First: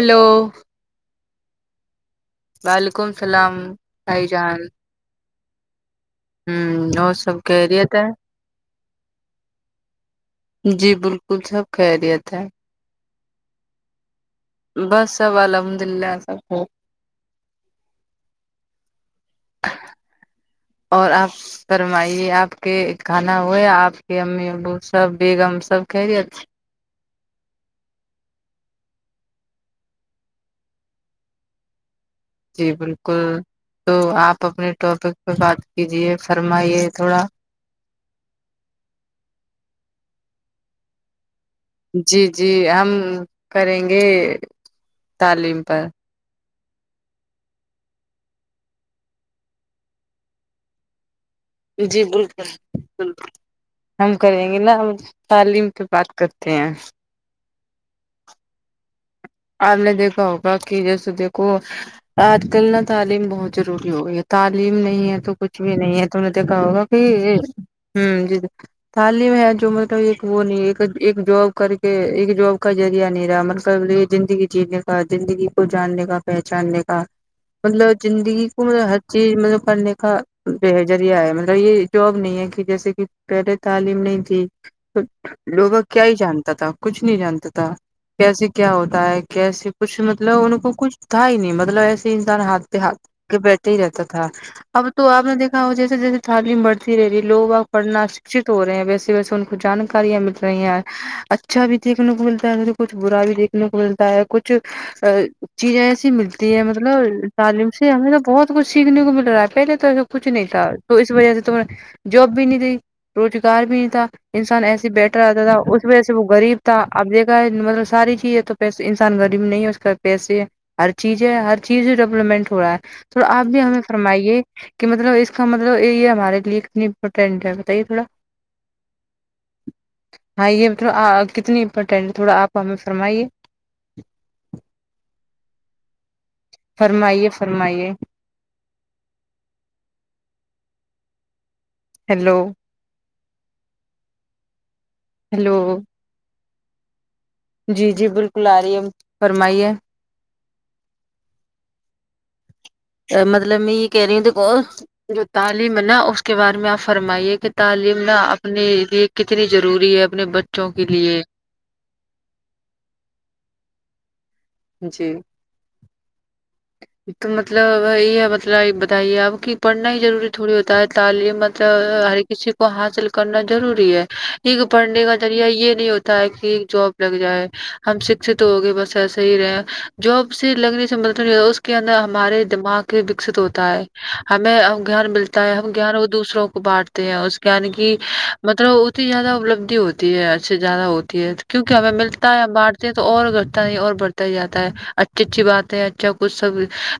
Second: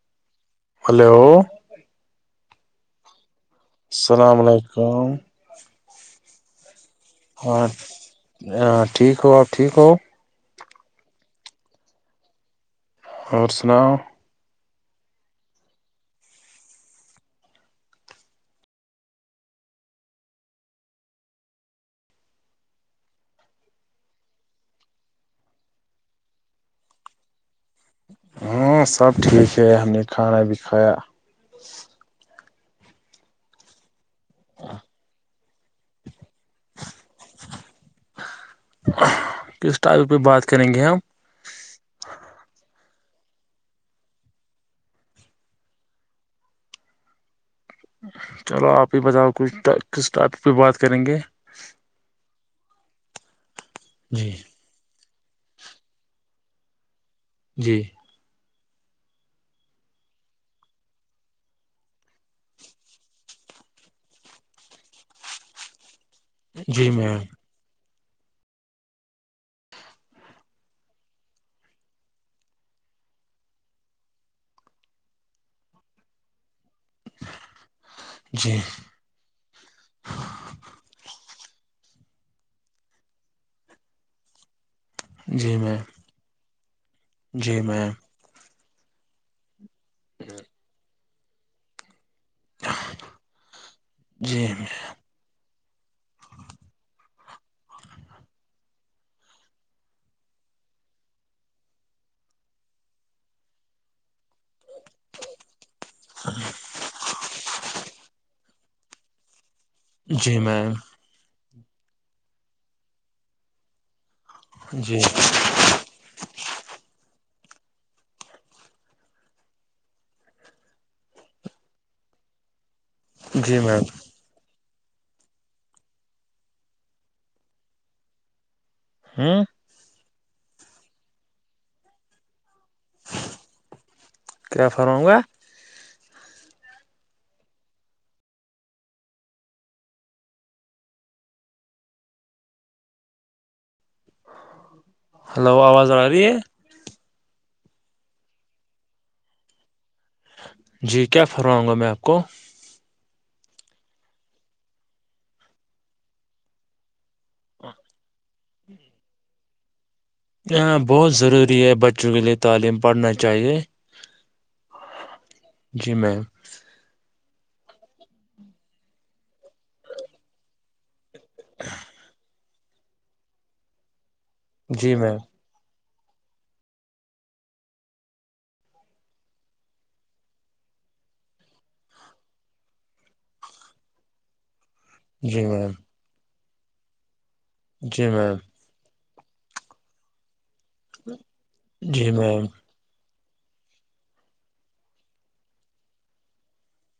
hello hello وعلیکم السلام بھائی السلام علیکم آمم اور سب خیریت ہے آ ٹھیک ہو آپ ٹھیک ہو جی بالکل سب خیریت ہے اور سناؤ بس سب الحمد للہ سب اور آپ فرمائیے آپ کے کھانا ہوا ہے آپ کے امی ابو سب بیگم سب خیریت ہاں سب ٹھیک ہے ہم نے کھانا بھی کھایا جی بالکل تو آپ اپنے ٹاپک پے بات کیجیے فرمائیے تھوڑا کس ٹاپک پے بات کریں گے ہم جی جی ہم کریں گے تعلیم پر چلو آپ ہی بتاؤ کچھ ٹا کس ٹاپک پے بات کریں گے جی بالکل بالکل ہم جی کریں گے نا ہم تعلیم پے بات کرتے ہیں جی آپ نے دیکھا ہوگا کہ جیسے دیکھو آج کل نا تعلیم بہت ضروری ہو گئی ہے تعلیم نہیں ہے تو کچھ بھی نہیں ہے نے دیکھا ہوگا جی میم کہ ہمم تعلیم ہے جو مطلب ایک وہ نہیں ایک ایک جاب کر کے ایک جاب کا ذریعہ نہیں رہا مطلب یہ زندگی جینے کا زندگی کو جاننے کا پہچاننے کا مطلب زندگی جی کو مطلب ہر چیز مطلب پڑھنے کا یہ ہے ذریعہ ہے مطلب یہ جاب نہیں ہے کہ جیسے کہ پہلے تعلیم نہیں تھی تو جی لوگوں میم کیا ہی جانتا تھا کچھ نہیں جانتا جی تھا میم کیسے کیا ہوتا کیسے کچھ مطلب ان کو کچھ تھا ہی نہیں مطلب ایسے انسان ہاتھ پہ ہاتھ رکھ کے بیٹھے ہی رہتا تھا جی اب تو تو آپ نے دیکھا ہو جیسے جیسے تعلیم بڑھتی رہ رہی ہےلوگ اب پڑھنا سکشھت ہو رہے ہیں ویسے ویسے ان کو جانکاریاں ملتی نہیں اچھا بھی دیکھنے کو ملتا ہے کبھی کچھ برا بھی دیکھ سننے کو ملتا ہے کچھ چیزیں ایسی ملتی ہے مطلب مطلب تعلیم سے ہمیں تو بہت کچھ سیکھنے کو مل رہا ہے پہلے تو ایسا کچھ جی نہیں تھا میم تو اس وجہ سے تم نے جاب بھی نہیں دی روزگار بھی نہیں تھا انسان ایسے جی بیٹھا رہتا تھا اس وجہ سے وہ غریب تھا اب دیکھا ہے مطلب ساری چیز پیسے انسان غریب نہیں ہے اس کے پا پیسے ہر چیز ہے ہر چیز ڈیولپمنٹ ہو رہا ہے تو آپ جی بھی ہمیں میم فرمائیے کہ مطلب اس کا مطلب یہ ہمارے لیے ایک امپورٹینٹ ہے بتائیے تھوڑا ہوں ہاں یہ مطلب آ آ کتنی امپورٹینٹ تھوڑا آپ ہمیں فرمائے کیا فرماؤں گا فرمائیے فرمائیے ہیلو ہیلو آواز آ رہی ہے جی جی بالکل آرہی ہے فرمائیے جی کیا فرماؤں گا میں آپ کو مطلب میں یہ کہہ رہی ہوں دھو جو تعلیم ہے نا اس کے بعد میں آپ فرمائیے کہ تعلیم نا اپنے بہت لیے ضروری ہے بچوں کے لیے تعلیم پڑھنا چاہیے جی جی میم تو مطلب یہ ہے مطلب بتائیے آپ کہ پڑھنا ہی ضروری تھوڑی ہوتا ہے تعلیم تو ہر کسی کو حاصل کرنا ضروری ہے ایک جی پڑھنے کا میم ذریعہ یہ نہیں ہوتا ہے کہ ایک جاب لگ جائے ہم شکھت ہو گے بس ایسا صحیح ہے جاب سے لگنے سے مدطلب نہیں ہوتا اس کے اندر ہمارے دماغ وکست ہوتا ہے ہمیں ا گان جی ملتا ہے ہم میم گان وہ دوسروں کو بانٹتے ہیں اس جان کی جی میم مطلب زیادہ اپلبدھی ہوتی ہے اچ سے زیادہ ہوتی ہے کیونکہ ہمیں جی ملتا میم ہےار تو اور کرتا ہے اور بڑھ جاتا ہے اچھی اچھی بات ہے اچھا کچھ سب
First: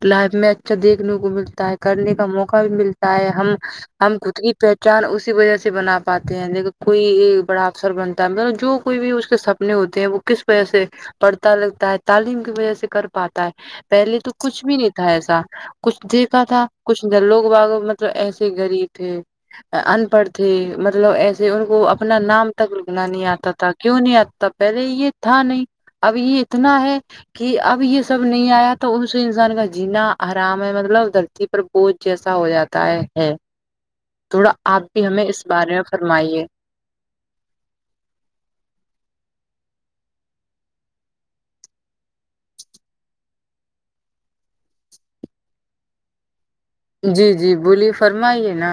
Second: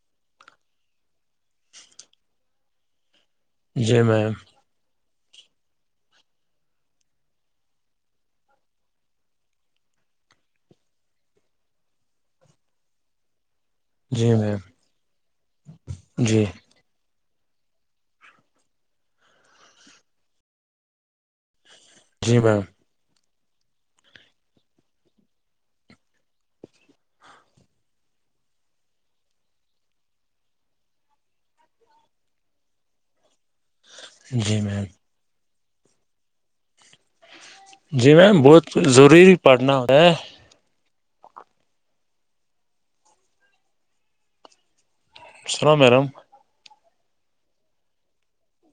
لائف میں اچھا دیکھنے کو ملتا ہے کرنے کا موقع بھی ملتا ہے ہم جی ہم میم کری پہچان اسی وجہ سے بنا پاتے ہیںیک کوئی ایک بڑا افسر بنتا ہے مطلب جو کوئی بھی اس کے سب نے ہوتے ہیں وہ کس وجہ سے پڑھتا لگتا ہے تعلیم کی وجہ سے کر پاتا ہے پہلے جی تو میم کچھ بھی نہیں تھا ایسا کچھ دیکھا جی تھا کچھ نہیں لوگ با مطلب ایسے غریب تھے ان پڑھ تھے مطلب ایسے ان کو اپنا جی نام میم تک اتنا نہیں آتا تھا کیوں نہیں آتا تھا پہلے یہ تھا نہیں اب یہ اتنا ہے کہ اب یہ سب نہیں آیا تو اس انسان کا جینا آرام ہے مطلب دھرتی پر کوچ جیسا ہو جاتا ہے ام تھوڑا جی آپ میم بھی ہمیں اس بارے میں فرمائیے جی میم بہت ضروری پڑھنا ہے [inaudible] جی جی بولیے فرمائیے نا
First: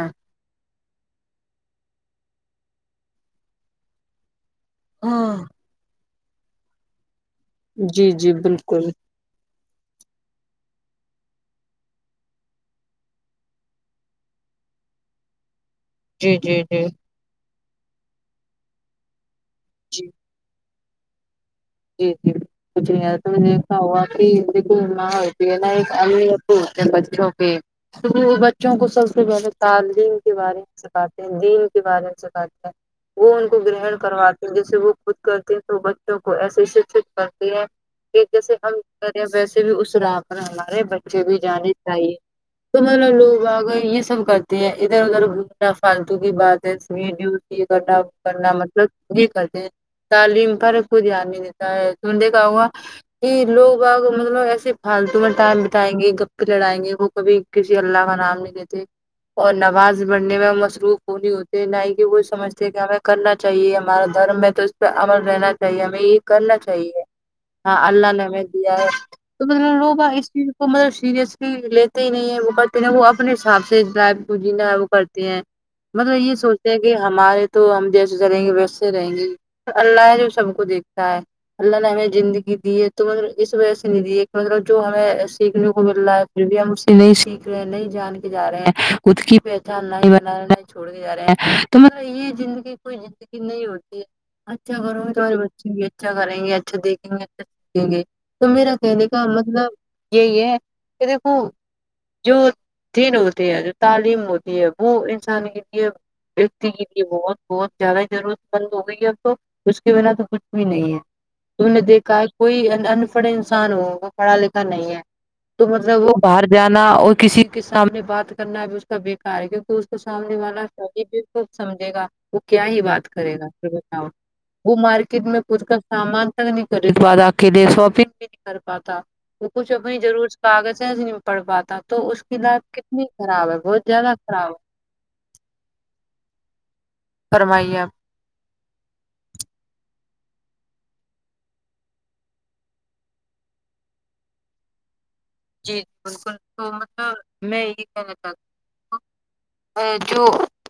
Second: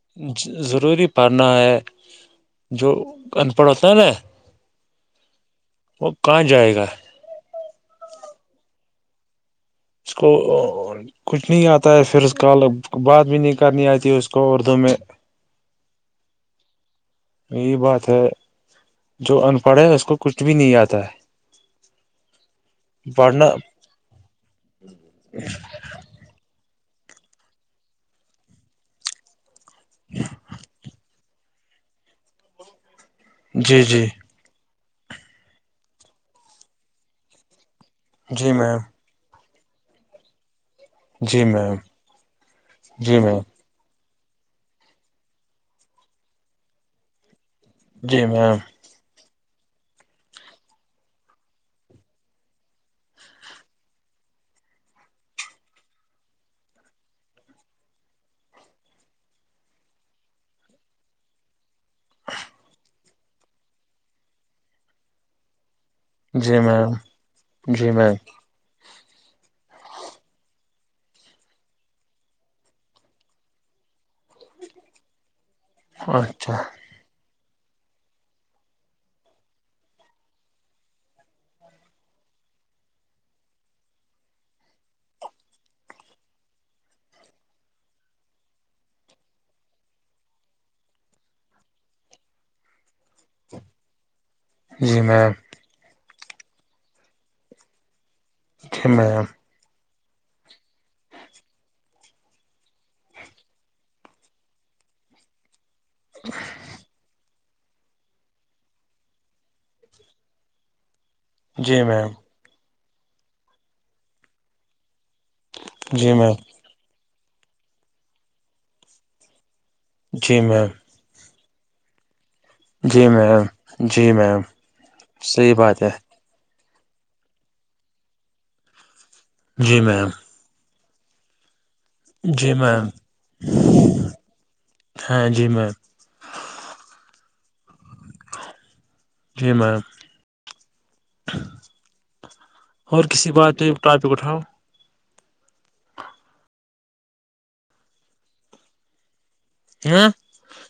ضروری پڑھنا ہے جو ان پڑھ ہوتا ہے نا ہاں وہ کہاں جائے گا جی جی بالکل اس کو اوو کچھ نہیں آتا ہے پھر اس ک بات بھی نہیں کرنی آتی ہے اس کو اردو میں جی جی جی یہی بات ہے جو ان پڑھ ہے جی اس کو کچھ بھی نہیں آتا ہے جی جی کچھ نہیں آ تو پڑھنا مجے کہا ہوا کہ دیکھ کوتی ہے نا ایک امی توتے بچوں کے تو بچوں کو سب سے پہلے تعلیم کے بارے میں سکھاتے ہیں دین کے بارے میں سکھاتے ہیں وہ ان کو جی گرہن جی کرواتے ہیں جیسے وہ خود کرتے ہیں تو بچوں کو ایسے شکشت کرتی ہیں کہ جی جیسے ہم میم کرے ویسے بھی اس راہ پر ہمارے مجھے بھی جی جانانیے میم چاہیے تو مطلب جی میم لوگ اگر یہ سب کرتے ادھر ادھر گنا فالتو کی بات ہے س ڈیوٹی کاا جی کرنا میم مطلب یہی کرتے ہیں تعلیم پر کوئی دھیان نہیں دیتا ہے س دیکھا ہوا یہ لوگ ب مطلب ایسے فالتو کا ٹائم بتائیں گے گپ لڑائیں گے وہ کبھی کسی اللہ کا نام نہیں دیتے اور نماز بڑھنے میں مصروف وہ نہیں ہوتے نہ ہی کہ وہ سمجھتے کہ ہمیں کرنا چاہیے ہمارا دھرم ہے تو اس پہ عمل رہنا چاہیے ہمیں یہ کرنا جی میم چاہیے ہاں جی اللہ میم نے ہمیں دیا ہے تو مطلب لوگ اس چیز کو مطلب سیریسلی لیتے ہی نہیں ہے وہ کرتے نہیں وہ اپنے حساب سے جینا ہے وہ کرتی ہیں مطلب یہ اچھا سوچتے ہیں کہ ہمارے تو ہم جیسے چلیں گے ویسے رہیں گے اللہ جو سب کو دیکھتا ہے اللہ نے ہمیں زندگی دی ہے تو مطلب اس وجہ سے نہیں دی ہے کہ مطلب جو ہمیں سیکھنے کو مل رہا ہے پھر بھی ہم اس سے نہیں سیکھ رہے نہیں جان کے جا رہے ہیں خود کی پہچان نہیں بنا رہے نہیں جا رہے ہیں تو مطلب یہ زندگی کوئی زندگی نہیں ہوتی اچھا جی کروں گے میم تمہارے بچوں بھی اچھا کریں گے اچھا دیکھیں گے اچھا سیکھیں گے تو میرا جی کہنے میم کا مطلب یہی ہے کہ دیکھو جو دن ہوتے ہیں جو تعلیم ہوتی ہے وہ انسان کی لیے بہت بہت زیادہ ضرورت مند ہو گئی ہے اب تو اس کے بنا تو کچھ بھی نہیں ہے تم جی نے میم دیکھا ہے کوئی ان پڑھ انسان ہو وہ پڑھا لکھا نہیں ہے تو مطلب وہ جی میم باہر جانا اور کسی کے سامنے بات کرنابی اس کا بیکار ہے کیونکہ تو سامنے جی والا میم سہی بھی کو سمجھے گا وہ کیا ہی بات جی کرے گا پھر میم بتاؤ جی میم وہ مارکیٹ میں صحیح خود کا بات ہے سامان تک نہیں خرید پتا خود کے لیے شاپنگ بھی نہیں کر پاتا وہ کچھ جی اپنی میم ضور کاغذیں سے نہیں پڑ پاتا تو اس کی جی لائف میم کتنی خراب ہے بہت زیادہ خراب ہے ہاں جی میم فرمائیے آپ جی میم اور کسی بات ٹاپک اٹھاؤ جی جی بالکل تو مطلب میں یہ کہنا چاہتی ہوں ہاں جو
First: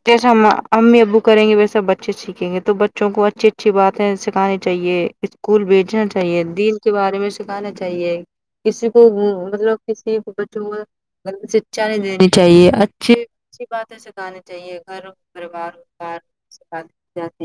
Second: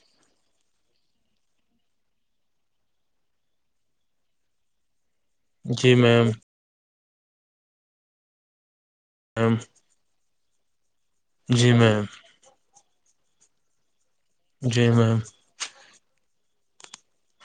جیسا امی ابو کر گے وسا بچے سیکھیں گے تو بچوں کو اچھی اچھی بات سکھانے چاہیے اسکول جی بھیجنا میم چاہیے دین کے بارے میں سکھانا چاہیے کسی کو میم مطلب کسی بچوں کوگلت جی سکشا نہیں میم دینی چاہیے اچھی اچھی باتے سکانی چاہیے جی گھر میم پریوارار جات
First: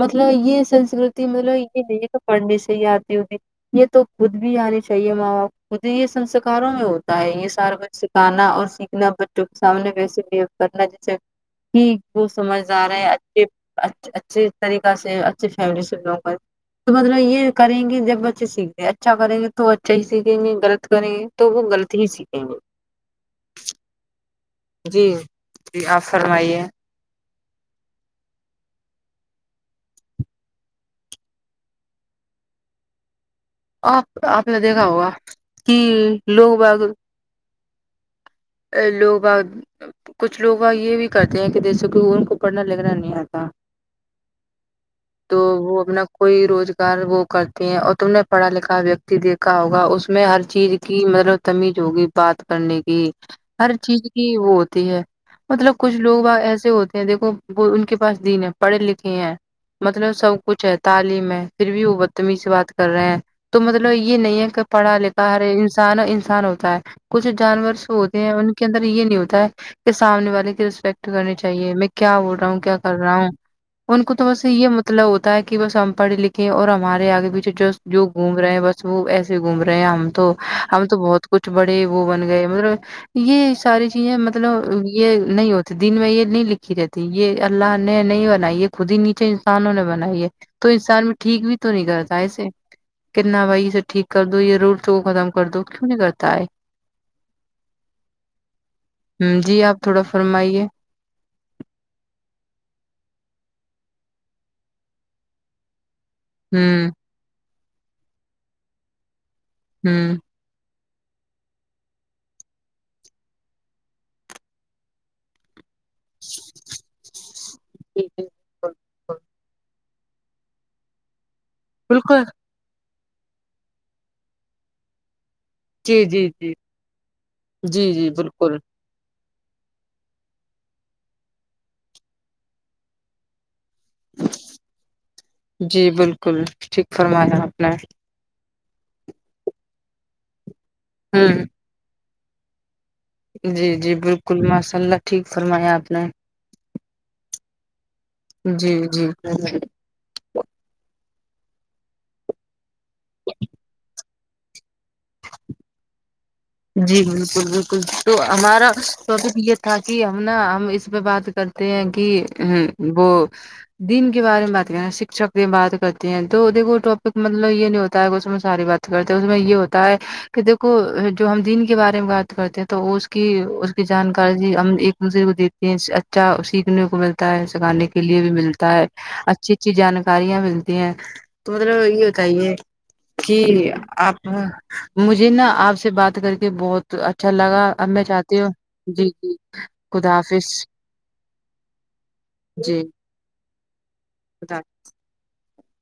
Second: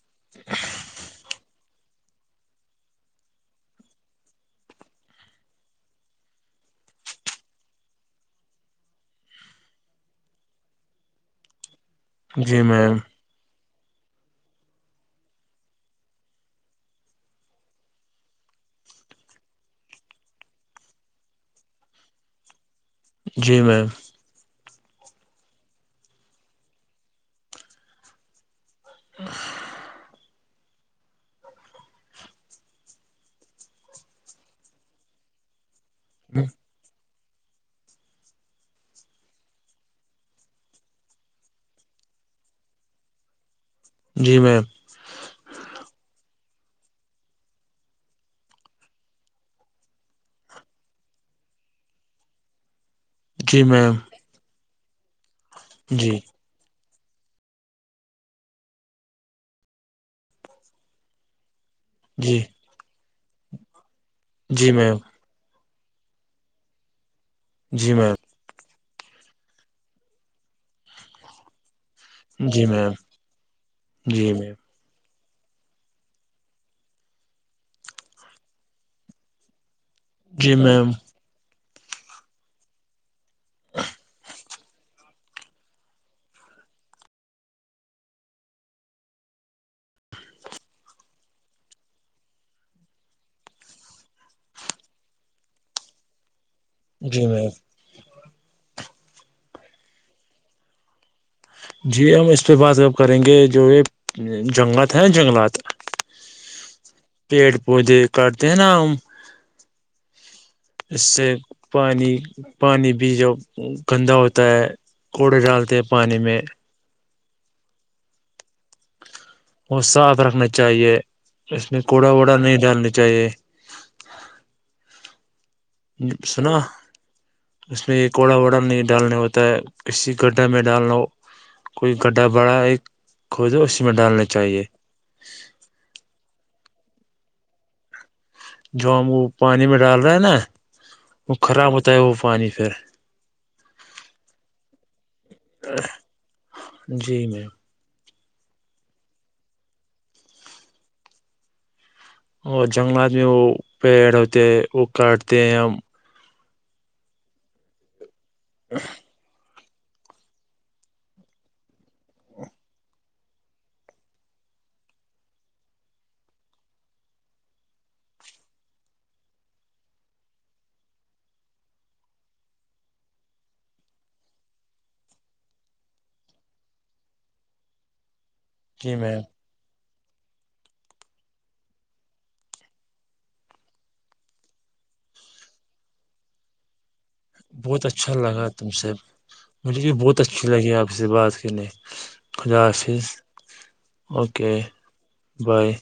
مطلب یہ سنسکرتی مطلب یہ نہیں پڑھنے سے ہی آتی ہوگی یہ تو خود بھی آنی چاہیے ماں باپ خود ہی یہ سنسکاروں میں ہوتا ہے یہ سارا کچھ سکھانا اور سیکھنا بچوں کے سامنے کیسے بیھوے کرنا جیسے ٹھیک وہ جی سمجھدار میم ہے یار اچھی طریقہ سے اچھی فیملی سے بلونگ کر تو مطلب یہ کریں گے جب بچے سیکھتے ہے اچھا کریں گے تو وہ اچھا ہی سیکھیں گے غلط کریں گے تو وہ غلط ہی سیکھیں گے جی میم جی جی آپ فرمائیے آپ آپ نے دیکھا ہوگا کہ لوگ بغ ا لوگا کچھ لوگ یہ بھی کرتے ہیں کہ جیسے کہ ان کو پڑھنا لکھنا نہیں آتا جی میم تو وہ اپنا کوئی روزگار وہ کرتے ہیں اور تم نے پڑھا لکھا ویکتی دیکھ کا ہوگا اس میں ہر چیز کی مطلب تمیز ہوگی بات کرنے کی جی ہر میم چیز کی وہ ہوتی ہے مطلب کچھ جی لوگ ایسے ہوتے دیکھو وہ ان کے پاس دین ہے پڑھے لکھے ہیں مطلب سب کچھ ہے تعلیم ہے پھر بھی وہ جی تمیز سے بات کر رہے ہیں تو مطلب یہ نہیں ہے کہ جی پڑھا میم لکھا ہر انسان انسان ہوتا ہے کچھ جانورسے جی میم ہوتے ہیں ان کے اندر یہ نہیں ہوتا ہے کہ سامنے والے کی رسپیکٹ کرنی چاہیے کیا بول رہا ہوں جی کیا میم کر رہا ہوں ان کو تو جی بس میم یہ مطلب ہوتا ہے کہ بس ہم پڑھے لکھے اور ہمارے آگے پیچھے جس جو گھوم رہے ہیں بس وہ ایسے گھوم رہے ہیں ہم تو جی ہم میم تو بہت کچھ بڑے وہ بن گئے مطلب یہ ساری چیزیں مب یہ نہیں ہوتی دن میں یہ نہیں لکھی رہتی یہ اللہ نے نہیں بنائی یہ خود ہی نیچے انسانوں نے بنائی ہے تو انسان بھی ٹھیک بھی تو نہیں کرتا ایسے کنا بھائی اس سے ٹھیک کر دو یہ روک ٹوک ختم کر دو کیوں نہیں کرتا ہے جی میم ہ جی آپ تھوڑا فرمائیے جی ہم اس پہ بات کب کریں گے جو یہ جنگلات ہیں جنگلات ہوں پیڑ پودے کاٹتے ہیں نا ہم ہوں اس سے پانی پانی بھی جب گندا ہوتا ہے کوڑے ڈالتے ہیں پانی میں [unintelligible] وہ صاف رکھنا چاہیے اس میں کوڑا بالکل ووڑا نہیں ڈالنا چاہیے جی جی جی سنا اس جی میں یہ جی کوڑا بالکل ووڑا نہیں ڈالنا ہوتا ہے کسی گڈھا میں ڈالنا کوئی گڈھا بڑا ایک کھودے اسی میں ڈالنا چاہیے جی بالکل ٹھیک فرمایا آپ نے جو ہم وہ پانی میں ڈال رہے ہیں نا وہ ہوں خراب ہوتا ہے وہ پانی پھر جی جی بالکل ماشاء اللہ ٹھیک فرمایا آپ نے جی مے جی جی اور جنگلات میں وہ پیڑ ہوتے ہیں وہ کاٹتے ہیں ہم جی بالکل بالکل تو ہمارا تو ابھی یہ تھا کہ ہم نا ہم اس پہ بات کرتے ہیں کہ وہ دین کے بارے میں بات کریں شکشک کی بات کرتے ہیں تو دیکھو ٹاپک مطلب یہ نہیں ہوتا ہے کہ میں ساری بات کرتے اس میں یہ ہوتا ہے کہ دیکھو جو ہم دین کے بارے میں بات کرتے ہیں تو اس کی اس کی جانکاری ہم ایک دوسرے کو دی اچھا سیکھنے کو ملتا ہے سکھانے کے لیے بھی ملتا ہے جی میں اچھی چی جانکاریاں ملتی ہیں تو مطلب یے بتائیے کی آپ مجھے نا آپ سے بات کر کے بہت اچھا لگا بہت اب میں اچھا چاہتی لگا ہوں تم سے جی جی مجھے بھی خدا بہت اچھی حافظ لگی آپ سے بات کرنے خدا جی حافظ اوکے خدا بائے